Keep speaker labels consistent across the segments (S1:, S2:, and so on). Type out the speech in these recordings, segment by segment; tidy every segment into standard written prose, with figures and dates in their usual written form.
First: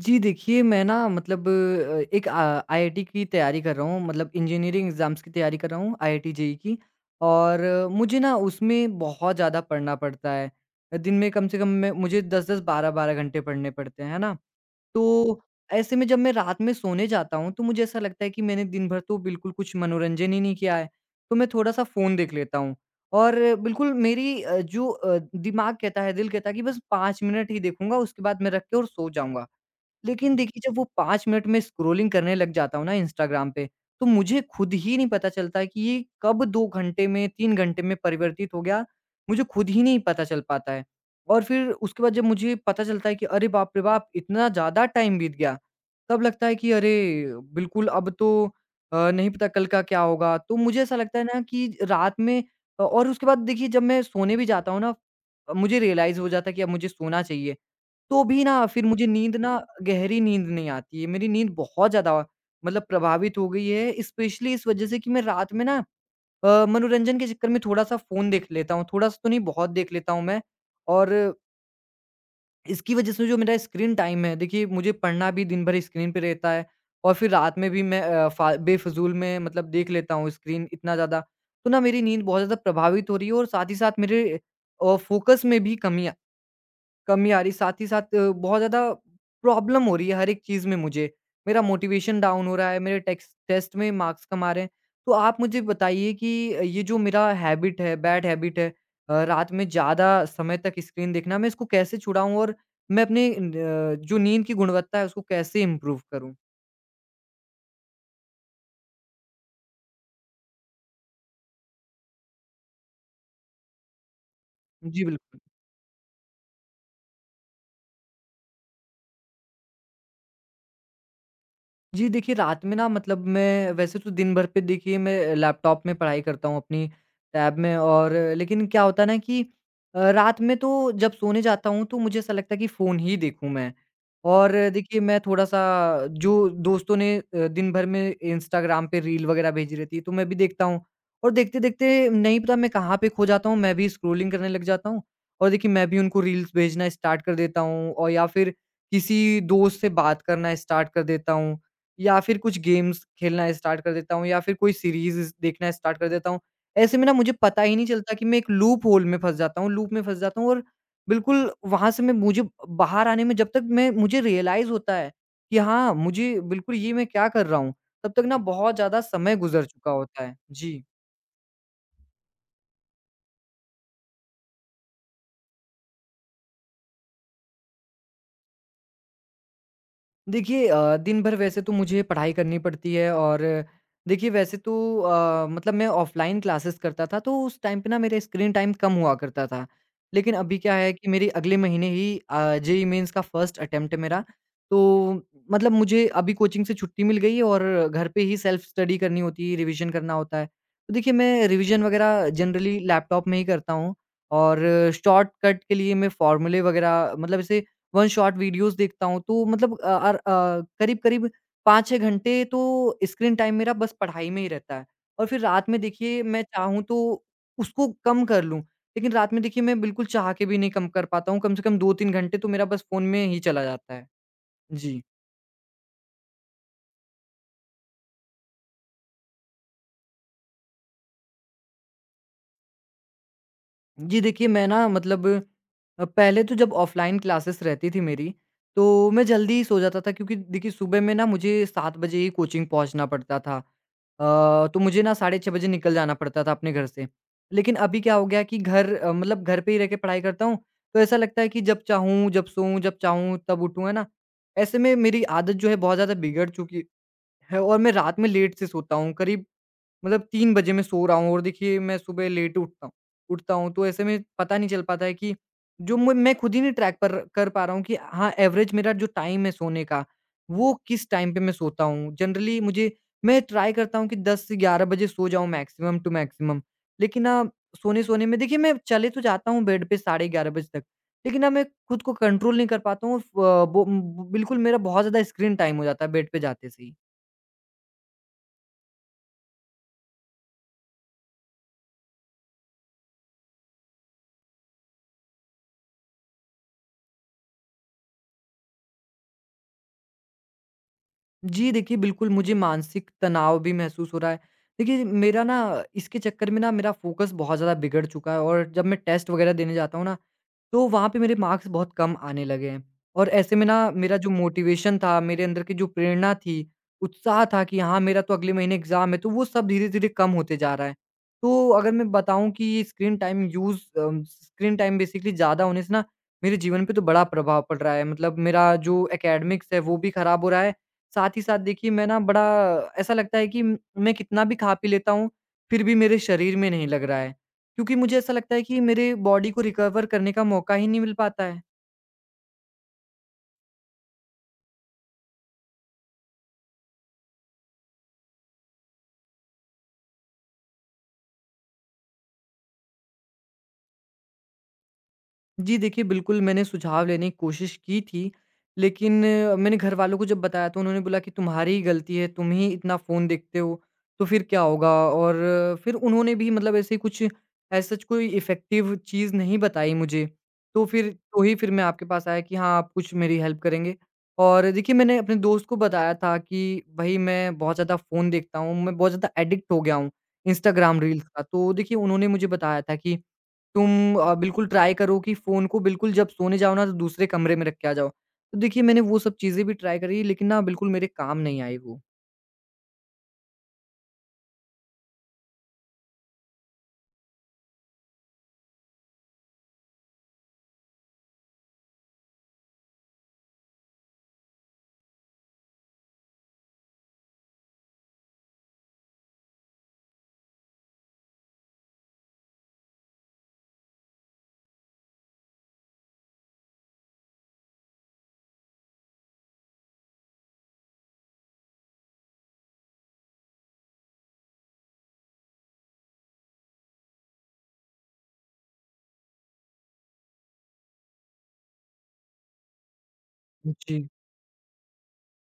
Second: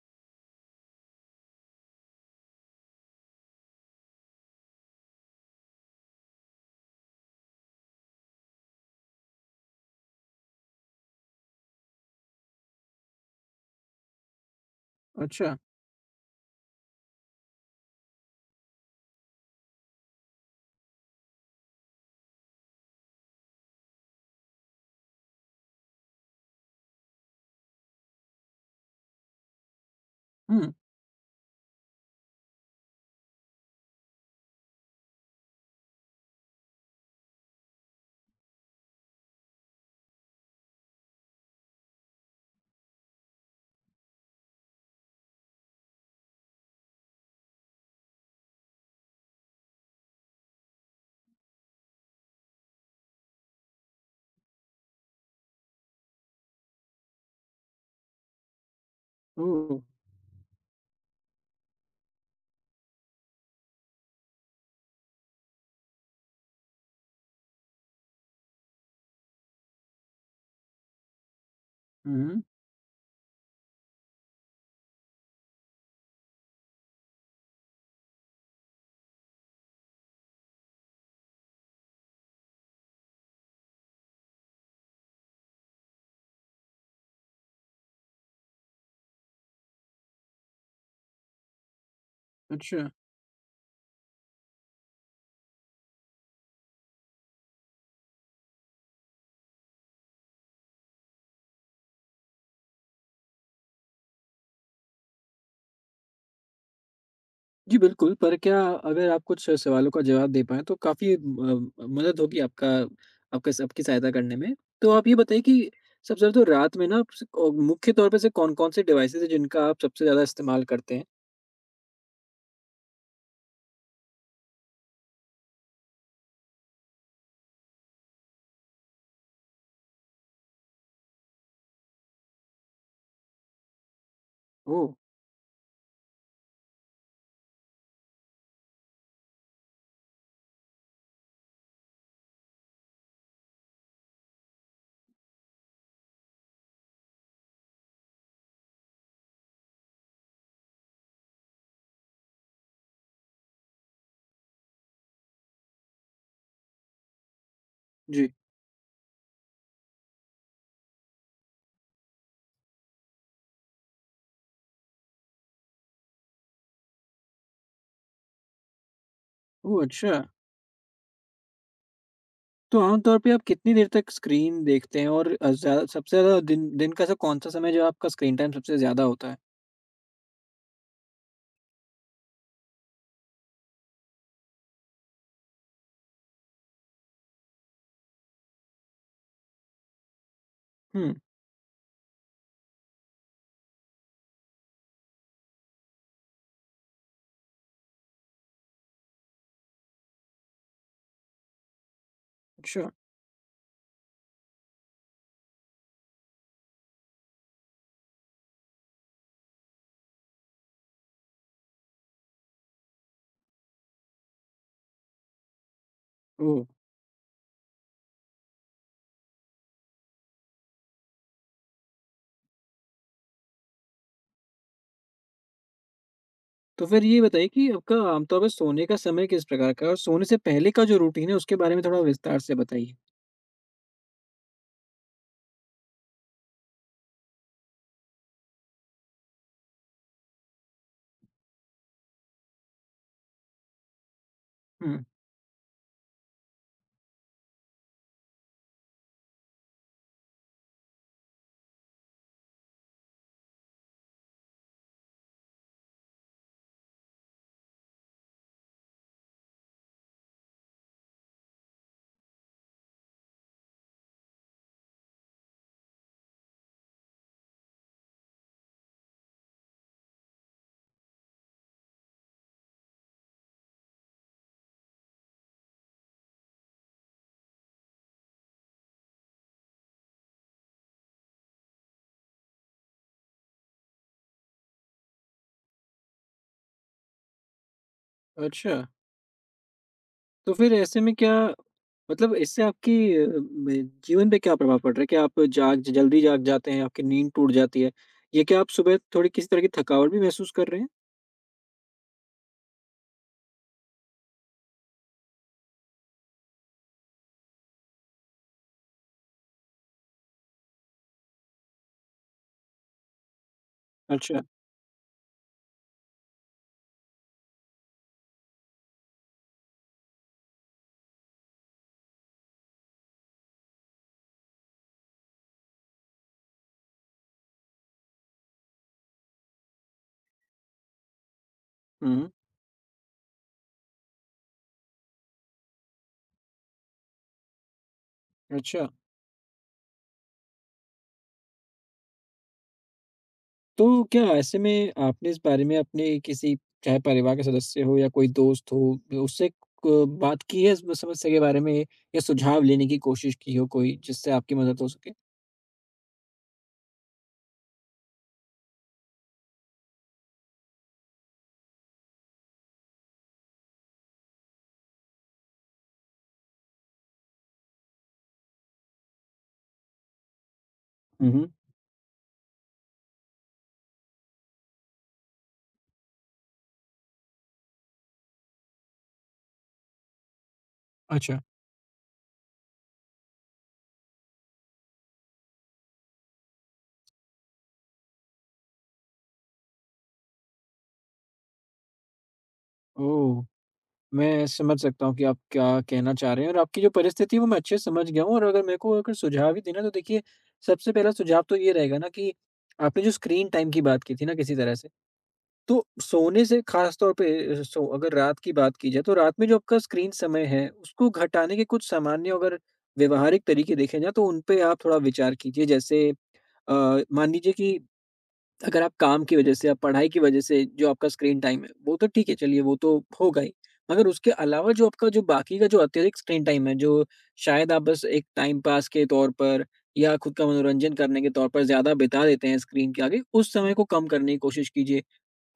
S1: जी, देखिए मैं ना मतलब एक आईआईटी की तैयारी कर रहा हूँ। मतलब इंजीनियरिंग एग्ज़ाम्स की तैयारी कर रहा हूँ, आईआईटी जेईई की। और मुझे ना उसमें बहुत ज़्यादा पढ़ना पड़ता है। दिन में कम से कम मैं मुझे 10-10 12-12 घंटे पढ़ने पड़ते हैं, है ना? तो
S2: अच्छा।
S1: ऐसे में जब मैं रात में सोने जाता हूँ, तो मुझे ऐसा लगता है कि मैंने दिन भर तो बिल्कुल कुछ मनोरंजन ही नहीं किया है, तो मैं थोड़ा-सा फ़ोन देख लेता हूँ। और बिल्कुल मेरी जो दिमाग कहता है, दिल कहता है कि बस 5 मिनट ही देखूँगा, उसके बाद मैं रख के और सो जाऊँगा। लेकिन देखिए,
S2: हुँ।
S1: जब वो 5 मिनट में स्क्रॉलिंग करने लग जाता हूँ ना इंस्टाग्राम पे, तो मुझे खुद ही नहीं पता चलता कि ये कब 2 घंटे में, 3 घंटे में परिवर्तित हो गया, मुझे खुद ही नहीं पता चल पाता है। और फिर उसके बाद जब मुझे पता चलता है कि अरे बाप रे बाप! इतना ज़्यादा टाइम बीत गया, तब लगता है कि अरे! बिल्कुल अब तो नहीं पता कल का क्या होगा। तो मुझे ऐसा लगता है ना कि रात में और उसके बाद देखिए, जब मैं सोने भी जाता हूँ ना, मुझे रियलाइज़ हो जाता है कि अब मुझे सोना चाहिए। तो भी ना फिर मुझे नींद ना
S2: ओह!
S1: गहरी नींद नहीं आती है। मेरी नींद बहुत ज़्यादा मतलब प्रभावित हो गई है, स्पेशली इस वज़ह से कि मैं रात में ना मनोरंजन के चक्कर में थोड़ा-सा फ़ोन देख लेता हूँ। थोड़ा-सा तो नहीं, बहुत देख लेता हूँ मैं। और
S2: हुँ, हुँ।
S1: इसकी वज़ह से जो मेरा स्क्रीन टाइम है, देखिए मुझे पढ़ना भी दिन भर स्क्रीन पे रहता है, और फिर रात में भी मैं अ, फ़ा बेफ़िज़ूल में मतलब देख लेता हूँ स्क्रीन इतना ज़्यादा। तो ना मेरी नींद बहुत ज़्यादा प्रभावित हो रही है, और साथ ही साथ मेरे फ़ोकस में भी कमी, कमी आ रही, साथ ही साथ बहुत ज़्यादा प्रॉब्लम हो रही है हर एक चीज़ में मुझे। मेरा मोटिवेशन डाउन हो रहा है,
S2: अच्छा।
S1: मेरे टेक्स टेस्ट में मार्क्स कम आ रहे हैं। तो आप मुझे बताइए कि ये जो मेरा हैबिट है, बैड हैबिट है, रात में ज़्यादा समय तक स्क्रीन देखना, मैं इसको कैसे छुड़ाऊँ? और मैं अपने न अ, जो नींद की गुणवत्ता है उसको कैसे इम्प्रूव करूँ?
S2: जी, बिल्कुल, पर क्या अगर आप कुछ सवालों का जवाब दे पाएँ तो काफ़ी मदद होगी आपका आपका सबकी सहायता करने में। तो
S1: जी,
S2: आप ये
S1: बिल्कुल।
S2: बताइए कि सबसे ज़्यादा तो रात में ना आप मुख्य तौर पे से कौन-कौन से डिवाइसेज़ हैं जिनका आप सबसे ज़्यादा इस्तेमाल करते हैं?
S1: जी, देखिए रात में ना मतलब मैं वैसे तो दिन भर पे, देखिए मैं लैपटॉप में पढ़ाई करता हूँ अपनी टैब में। और लेकिन क्या होता है ना कि रात में तो जब सोने जाता हूँ, तो मुझे ऐसा लगता है कि फ़ोन ही देखूँ मैं। और
S2: ओह!
S1: देखिए मैं थोड़ा-सा, जो दोस्तों ने दिन भर में इंस्टाग्राम पे रील वग़ैरह भेजी रहती है, तो मैं भी देखता हूँ। और देखते-देखते नहीं पता मैं कहाँ पे खो जाता हूँ, मैं भी स्क्रॉलिंग करने लग जाता हूँ। और देखिए मैं भी उनको रील्स भेजना स्टार्ट कर देता हूँ, और या फिर किसी दोस्त से बात करना स्टार्ट कर देता हूँ। या फिर कुछ गेम्स खेलना स्टार्ट कर देता हूँ, या फिर कोई सीरीज़ देखना स्टार्ट कर देता हूँ। ऐसे में ना मुझे पता ही नहीं चलता कि
S2: जी।
S1: मैं एक लूप होल में फँस जाता हूँ, लूप में फँस जाता हूँ। और बिल्कुल वहाँ से मैं मुझे बाहर आने में, जब तक मैं मुझे रियलाइज़ होता है कि हाँ, मुझे बिल्कुल ये मैं क्या कर रहा हूँ, तब तक ना बहुत ज़्यादा समय गुज़र
S2: ओह!
S1: चुका
S2: अच्छा।
S1: होता है। जी।
S2: तो आम तौर पे आप कितनी देर तक स्क्रीन देखते हैं, और अ, ज़्यादा सबसे ज़्यादा दिन दिन का ऐसा कौन-सा समय है जब आपका स्क्रीन टाइम सबसे ज़्यादा होता है?
S1: देखिए दिन भर वैसे तो मुझे पढ़ाई करनी पड़ती है। और देखिए वैसे तो मतलब मैं ऑफलाइन क्लासेस करता था, तो उस टाइम पे ना मेरा स्क्रीन टाइम कम हुआ करता था। लेकिन अभी क्या है कि
S2: हुँ।
S1: मेरी अगले महीने ही जेई मेंस का फर्स्ट अटेम्प्ट है मेरा। तो मतलब मुझे अभी कोचिंग से छुट्टी मिल गई है, और घर पे ही सेल्फ स्टडी करनी होती है, रिवीजन करना होता है, तो देखिए मैं रिवीजन वगैरह जनरली
S2: अच्छा।
S1: लैपटॉप में ही करता हूँ। और शॉर्टकट के लिए मैं फॉर्मूले वगैरह मतलब ऐसे वन शॉट वीडियोज़ देखता हूँ, तो मतलब करीब-करीब 5-6 घंटे तो स्क्रीन टाइम मेरा बस पढ़ाई में ही रहता है। और फिर रात में देखिए मैं
S2: ओह!
S1: चाहूँ तो उसको कम कर लूँ, लेकिन रात में देखिए मैं बिल्कुल चाह के भी नहीं कम कर पाता हूँ, कम से कम 2-3 घंटे तो मेरा बस फ़ोन में ही चला जाता है। जी।
S2: तो फिर ये बताइए कि आपका आमतौर पर सोने का समय किस प्रकार का है? और सोने से पहले का जो रूटीन है उसके बारे में थोड़ा विस्तार से बताइए?
S1: जी देखिए, मैं ना मतलब पहले तो जब ऑफ़लाइन क्लासेस रहती थी मेरी, तो मैं जल्दी ही सो जाता था, क्योंकि देखिए सुबह में ना मुझे 7 बजे ही कोचिंग पहुँचना पड़ता था। तो मुझे
S2: हुँ।
S1: ना 6:30 बजे निकल जाना पड़ता था अपने घर से। लेकिन अभी क्या हो गया कि घर मतलब घर पे ही रह के पढ़ाई करता हूँ, तो ऐसा लगता है कि जब चाहूँ, जब सोऊँ, जब चाहूँ तब उठूँ, है ना? ऐसे में मेरी आदत जो है, बहुत ज़्यादा बिगड़ चुकी है, और मैं रात में लेट से सोता हूँ, करीब मतलब 3 बजे मैं सो रहा हूँ। और देखिए मैं सुबह लेट उठता हूँ, तो ऐसे में पता नहीं चल पाता है कि जो म मैं खुद ही नहीं ट्रैक पर कर पा रहा हूँ कि हाँ, एवरेज मेरा जो टाइम है सोने का, वो किस टाइम पे मैं सोता हूँ। जनरली मुझे मैं ट्राई करता हूँ कि 10-11 बजे सो जाऊँ, मैक्सिमम टू मैक्सिमम, लेकिन ना सोने-सोने में देखिए मैं चले तो जाता हूँ बेड पे साढ़े 11 बजे तक, लेकिन ना मैं खुद को कंट्रोल नहीं कर पाता हूँ। फ वो बिल्कुल, मेरा बहुत ज़्यादा स्क्रीन टाइम हो जाता है बेड पे जाते से ही।
S2: अच्छा, तो फिर ऐसे में क्या मतलब इससे आपकी अ, में जीवन पे क्या प्रभाव पड़ रहा है? क्या आप जाग जल्दी जाग जाते हैं? आपकी नींद टूट जाती है? या क्या आप सुबह थोड़ी किसी तरह की थकावट भी महसूस कर रहे हैं?
S1: जी, देखिए बिल्कुल मुझे मानसिक तनाव भी महसूस हो रहा है। देखिए मेरा ना इसके चक्कर में ना मेरा फ़ोकस बहुत ज़्यादा बिगड़ चुका है, और जब मैं टेस्ट वग़ैरह देने जाता हूँ ना, तो वहाँ पे मेरे मार्क्स बहुत कम आने लगे हैं, और ऐसे में ना मेरा जो
S2: अच्छा।
S1: मोटिवेशन था, मेरे अंदर की जो प्रेरणा थी, उत्साह था कि हाँ, मेरा तो अगले महीने एग्ज़ाम है, तो वो सब धीरे-धीरे कम होते जा रहा है। तो अगर मैं बताऊँ कि स्क्रीन टाइम बेसिकली ज़्यादा होने से ना, मेरे जीवन पे तो बड़ा प्रभाव पड़ रहा है। मतलब मेरा जो एकेडमिक्स है, वो भी खराब हो रहा है। साथ ही साथ देखिए मैं
S2: हुँ,
S1: ना
S2: हुँ।
S1: बड़ा, ऐसा लगता है कि मैं कितना भी खा-पी लेता हूँ, फिर भी मेरे शरीर में नहीं लग रहा है। क्योंकि मुझे ऐसा लगता है कि
S2: अच्छा।
S1: मेरे बॉडी को रिकवर करने का मौका ही नहीं मिल पाता है।
S2: तो क्या ऐसे में आपने इस बारे में अपने किसी, चाहे परिवार के सदस्य हो या कोई दोस्त हो, उससे क बात की है इस समस्या के बारे में, या सुझाव लेने की कोशिश की हो कोई जिससे आपकी मदद हो सके?
S1: जी देखिए, बिल्कुल मैंने सुझाव लेने की कोशिश की थी, लेकिन मैंने घरवालों को जब बताया, तो उन्होंने बोला कि तुम्हारी ही गलती है, तुम ही इतना फ़ोन देखते हो, तो फिर क्या होगा? और फिर उन्होंने भी मतलब ऐसे कुछ एज़ सच कोई इफ़ेक्टिव चीज़ नहीं बताई मुझे। तो फिर
S2: हुँ,
S1: तो
S2: हुँ।
S1: ही फिर मैं आपके पास आया कि हाँ, आप कुछ मेरी हेल्प करेंगे। और देखिए, मैंने अपने दोस्त को बताया था कि भई मैं बहुत ज़्यादा फ़ोन देखता हूँ, मैं बहुत ज़्यादा एडिक्ट हो गया हूँ, इंस्टाग्राम रील्स
S2: अच्छा।
S1: का। तो देखिए, उन्होंने मुझे बताया था कि तुम बिल्कुल ट्राई करो कि फ़ोन को बिल्कुल, जब सोने जाओ ना, तो दूसरे कमरे में रख के आ जाओ। तो देखिए मैंने वो सब चीज़ें भी ट्राई करी, लेकिन ना बिल्कुल मेरे काम नहीं आई वो।
S2: ओह! मैं समझ सकता हूँ कि आप क्या कहना चाह रहे हैं, और आपकी जो परिस्थिति है वो मैं अच्छे से समझ गया हूँ, और अगर मेरे को अगर सुझाव ही देना है तो देखिए, सबसे पहला सुझाव तो ये रहेगा ना कि आपने जो स्क्रीन टाइम की बात की थी ना किसी तरह से, तो सोने से खास तौर पे, अगर रात की बात की जाए तो रात में जो आपका स्क्रीन समय है उसको घटाने के कुछ सामान्य अगर व्यवहारिक तरीके देखे जाए, तो उन पे आप थोड़ा विचार कीजिए, जैसे मान लीजिए कि अगर आप काम की वजह से या पढ़ाई की वजह से जो आपका स्क्रीन टाइम है वो तो ठीक है, चलिए वो तो होगा ही, मगर उसके अलावा जो आपका जो बाकी का जो अत्यधिक स्क्रीन टाइम है, जो शायद आप बस एक टाइम पास के तौर पर या खुद का मनोरंजन करने के तौर पर ज्यादा बिता देते हैं स्क्रीन के आगे, उस समय को कम
S1: जी।
S2: करने की कोशिश कीजिए।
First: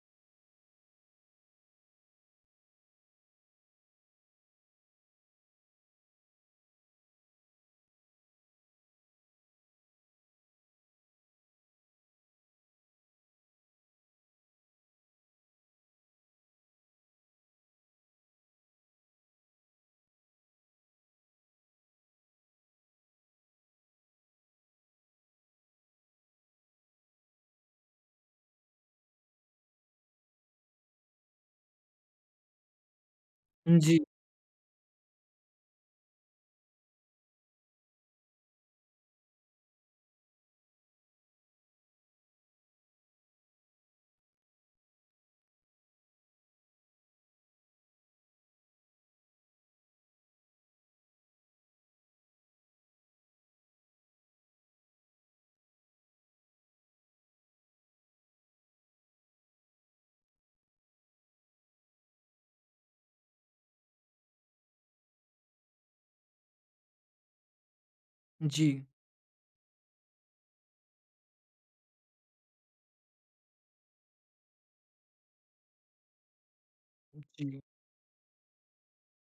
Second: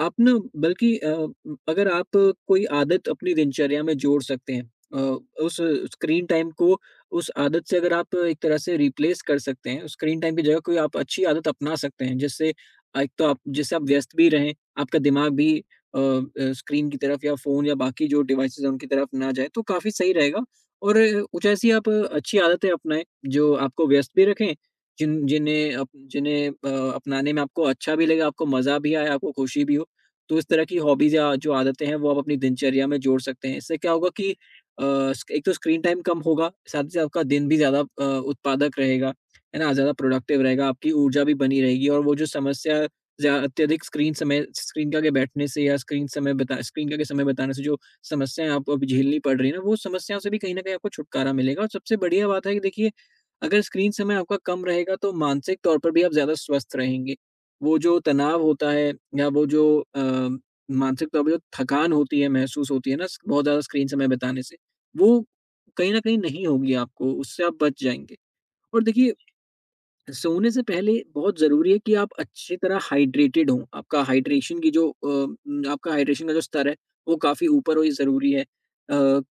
S2: आप ना, बल्कि अगर आप कोई आदत अपनी दिनचर्या में जोड़ सकते हैं, अ, उस स्क्रीन टाइम को उस आदत से अगर आप एक तरह से रिप्लेस कर सकते हैं, स्क्रीन टाइम की जगह कोई आप अच्छी आदत अपना सकते हैं, जिससे एक तो आप, जिससे आप व्यस्त भी रहें, आपका दिमाग भी स्क्रीन की तरफ या फोन या बाकी जो डिवाइसेस हैं उनकी तरफ ना जाए, तो काफी सही रहेगा। और कुछ ऐसी आप अच्छी आदतें अपनाएं जो आपको व्यस्त भी रखें, जिन्हें अपनाने में आपको अच्छा भी लगे, आपको मजा भी आए, आपको खुशी भी हो। तो इस तरह की हॉबीज़ या जो आदतें हैं वो आप अपनी दिनचर्या में जोड़ सकते हैं। इससे क्या
S1: जी,
S2: होगा कि अ, स्क एक तो स्क्रीन टाइम कम होगा, साथ ही साथ आपका दिन भी ज़्यादा उत्पादक रहेगा, है ना? ज़्यादा प्रोडक्टिव रहेगा, आपकी ऊर्जा भी बनी रहेगी, और वो जो समस्या, ज़्या अत्यधिक स्क्रीन समय स्क्रीन का के आगे बैठने से या स्क्रीन समय बता स्क्रीन का के आगे समय बिताने से जो समस्याएँ आपको अभी झेलनी पड़ रही है ना, वो समस्याओं से भी कहीं न कहीं आपको छुटकारा मिलेगा। और सबसे बढ़िया बात है कि देखिए, अगर स्क्रीन समय आपका कम रहेगा तो मानसिक तौर पर भी आप ज़्यादा स्वस्थ रहेंगे। वो जो तनाव होता है, या वो जो अ, मानसिक तौर पे जो थकान होती है, महसूस होती है ना स बहुत ज़्यादा स्क्रीन समय बिताने से, वो कहीं न कहीं नहीं होगी आपको, उससे आप बच जाएँगे।
S1: जी।
S2: और देखिए, सोने से पहले बहुत ज़रूरी है कि आप अच्छी तरह हाइड्रेटेड हों। आपका हाइड्रेशन का जो स्तर है, वो काफ़ी
S1: जी।
S2: ऊपर हो ये ज़रूरी है।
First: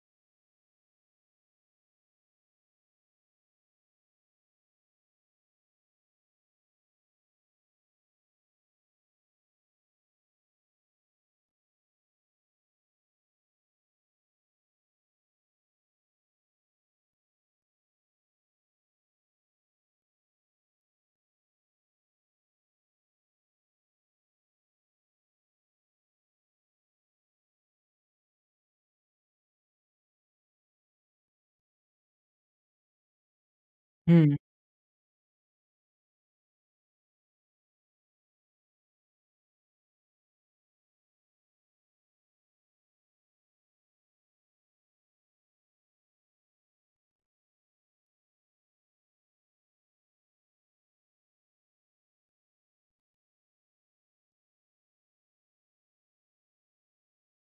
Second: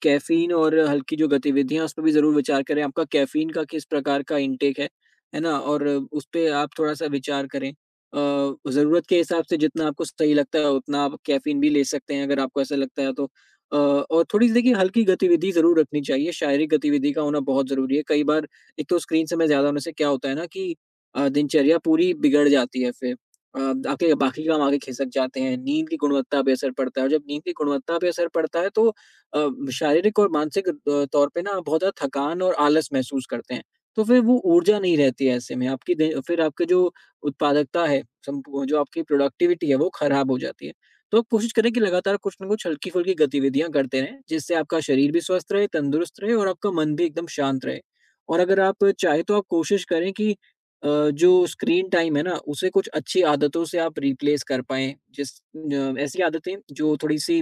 S2: कैफ़ीन और हल्की जो गतिविधियाँ हैं, उस पे भी ज़रूर विचार करें। आपका कैफ़ीन का किस प्रकार का इंटेक है ना? और उस पे आप थोड़ा-सा विचार करें। ज़रूरत के हिसाब से जितना आपको सही लगता है, उतना आप कैफ़ीन भी ले सकते हैं अगर आपको ऐसा लगता है तो। और थोड़ी-सी देखिए हल्की गतिविधि ज़रूर रखनी चाहिए। शारीरिक गतिविधि का होना बहुत ज़रूरी है। कई बार, एक तो स्क्रीन समय ज़्यादा होने से क्या होता है ना कि दिनचर्या पूरी बिगड़ जाती है फिर। आपके बाकी काम आगे खिसक जाते हैं, नींद की गुणवत्ता पे असर पड़ता है, और जब नींद की गुणवत्ता पे असर पड़ता है तो शारीरिक और मानसिक तौर पे ना बहुत ज़्यादा थकान और आलस महसूस करते हैं। तो फिर
S1: हुँ,
S2: वो ऊर्जा नहीं रहती है ऐसे में, आपकी दे फिर आपकी जो उत्पादकता है, संपू जो आपकी प्रोडक्टिविटी है वो ख़राब हो जाती है। तो कोशिश करें कि लगातार कुछ ना कुछ हल्की-फुल्की गतिविधियाँ करते रहें, जिससे आपका शरीर भी स्वस्थ रहे, तंदुरुस्त रहे, और आपका मन भी एकदम शांत रहे। और अगर आप चाहें तो आप कोशिश करें कि अ, जो स्क्रीन टाइम है ना, उसे कुछ अच्छी आदतों से आप रिप्लेस कर पाएँ। ऐसी आदतें जो थोड़ी-सी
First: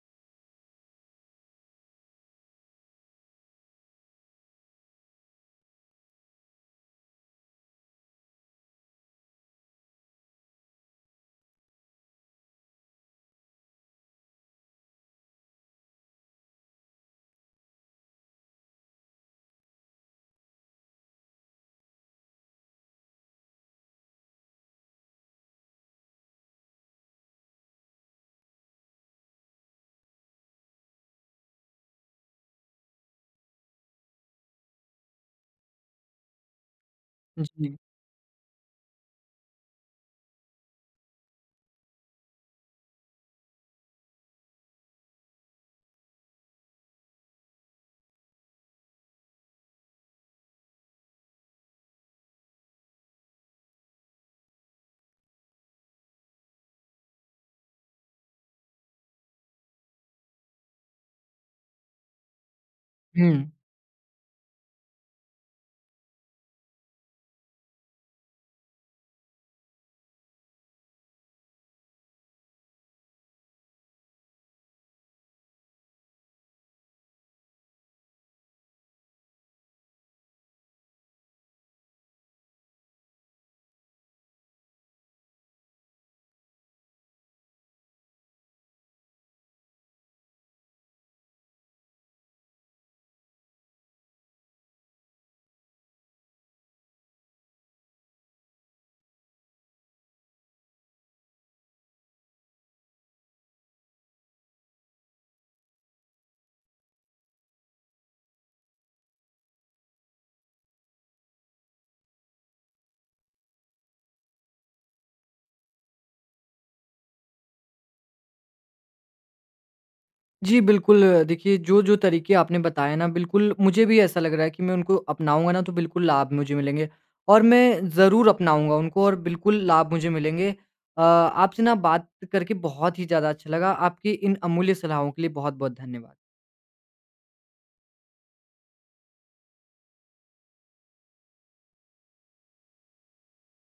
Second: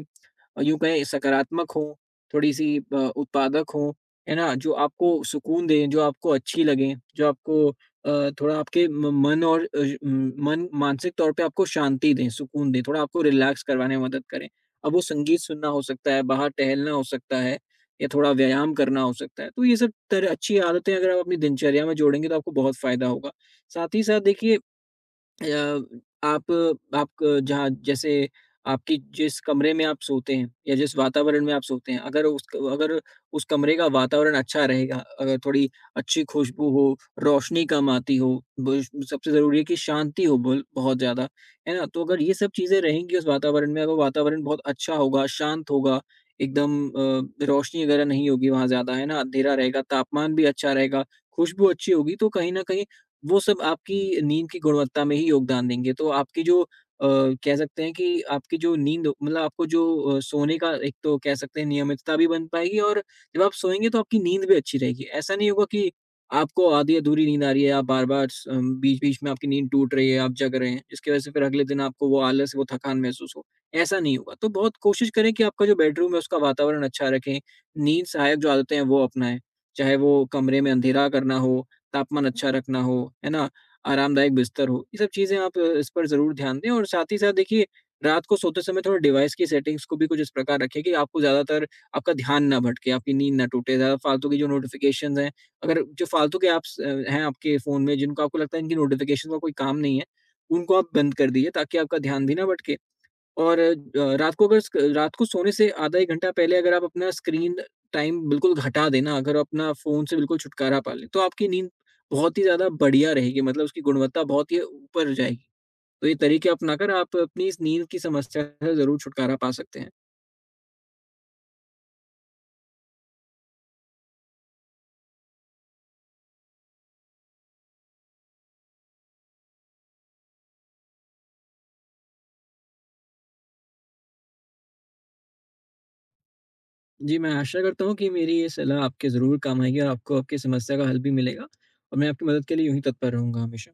S2: यूँ कहें सकारात्मक हों, थोड़ी-सी उत्पादक हों, है ना? जो आपको सुकून दें, जो आपको अच्छी लगें, जो आपको थोड़ा आपके म मन और अ, उम, मन मानसिक तौर पे आपको शांति दें, सुकून दें, थोड़ा आपको रिलैक्स करवाने में मदद करें। अब वो संगीत सुनना हो सकता है, बाहर टहलना हो सकता है, या थोड़ा व्यायाम करना हो सकता है। तो ये सब तरह अच्छी आदतें अगर आप अपनी दिनचर्या में जोड़ेंगे तो आपको बहुत फ़ायदा होगा। साथ ही साथ देखिए, अ, आप आप जहाँ जैसे आपकी जिस कमरे में आप सोते हैं या जिस वातावरण में आप सोते हैं, अगर उस कमरे का वातावरण अच्छा रहेगा, अगर थोड़ी अच्छी खुशबू हो, रोशनी
S1: जी।
S2: कम आती हो, बुश सबसे ज़रूरी है कि शांति हो बुल बहुत ज़्यादा, है ना? तो अगर ये सब चीज़ें रहेंगी उस वातावरण में, अगर वातावरण बहुत अच्छा होगा, शांत होगा, एकदम रोशनी वगैरह नहीं होगी वहाँ ज़्यादा, है ना? अँधेरा रहेगा, तापमान भी अच्छा रहेगा, खुशबू अच्छी होगी, तो कहीं न कहीं वो सब आपकी नींद की गुणवत्ता में ही योगदान देंगे। तो आपकी जो अ, कह सकते हैं कि आपकी जो नींद मतलब आपको जो सोने का एक तो कह सकते हैं नियमितता भी बन पाएगी, और
S1: हुँ।
S2: जब आप सोएँगे तो आपकी नींद भी अच्छी रहेगी। ऐसा नहीं होगा कि आपको आधी अधूरी नींद आ रही है, आप बार-बार बीच-बीच में आपकी नींद टूट रही है, आप जग रहे हैं, जिसकी वज़ह से फिर अगले दिन आपको वो आलस, वो थकान महसूस हो। ऐसा नहीं होगा। तो बहुत कोशिश करें कि आपका जो बेडरूम है उसका वातावरण अच्छा रखें, नींद सहायक जो आदतें हैं वो अपनाएँ। चाहे वो कमरे में अंधेरा करना हो, तापमान अच्छा रखना हो, है ना? आरामदायक बिस्तर हो, ये सब चीज़ें आप इस पर ज़रूर ध्यान दें, और साथ ही साथ देखिए, रात को सोते समय थोड़ा डिवाइस की सेटिंग्स को भी कुछ इस प्रकार रखें कि आपको ज़्यादातर आपका ध्यान ना भटके, आपकी नींद ना टूटे। ज़्यादा फालतू की जो नोटिफ़िकेशंस हैं, अगर जो फालतू के ऐप्स हैं आपके फ़ोन में जिनको आपको लगता है इनकी नोटिफ़िकेशन का कोई काम नहीं है, उनको आप बंद कर दीजिए ताकि आपका ध्यान भी ना भटके। और अ, रात को अगर स्क रात को सोने से आधा 1 घंटा पहले अगर आप अपना स्क्रीन टाइम बिल्कुल घटा दें ना, अगर अपना फ़ोन से बिल्कुल छुटकारा पा लें, तो आपकी नींद बहुत ही ज़्यादा बढ़िया रहेगी, मतलब उसकी गुणवत्ता बहुत ही ऊपर जाएगी। तो ये तरीके अपनाकर आप अपनी इस नींद की समस्या से ज़रूर छुटकारा पा सकते हैं।
S1: जी, बिल्कुल देखिए, जो-जो तरीके आपने बताए ना, बिल्कुल मुझे भी ऐसा लग रहा है कि मैं उनको अपनाऊँगा ना, तो बिल्कुल लाभ मुझे मिलेंगे, और मैं ज़रूर अपनाऊँगा उनको, और बिल्कुल लाभ मुझे मिलेंगे। आपसे ना बात करके बहुत ही ज़्यादा अच्छा लगा। आपकी इन अमूल्य सलाहों के लिए बहुत-बहुत धन्यवाद।
S2: जी, मैं आशा करता हूँ कि मेरी ये सलाह आपके ज़रूर काम आएगी और आपको आपकी समस्या का हल भी मिलेगा, और मैं आपकी मदद के लिए यूँ ही तत्पर रहूँगा हमेशा।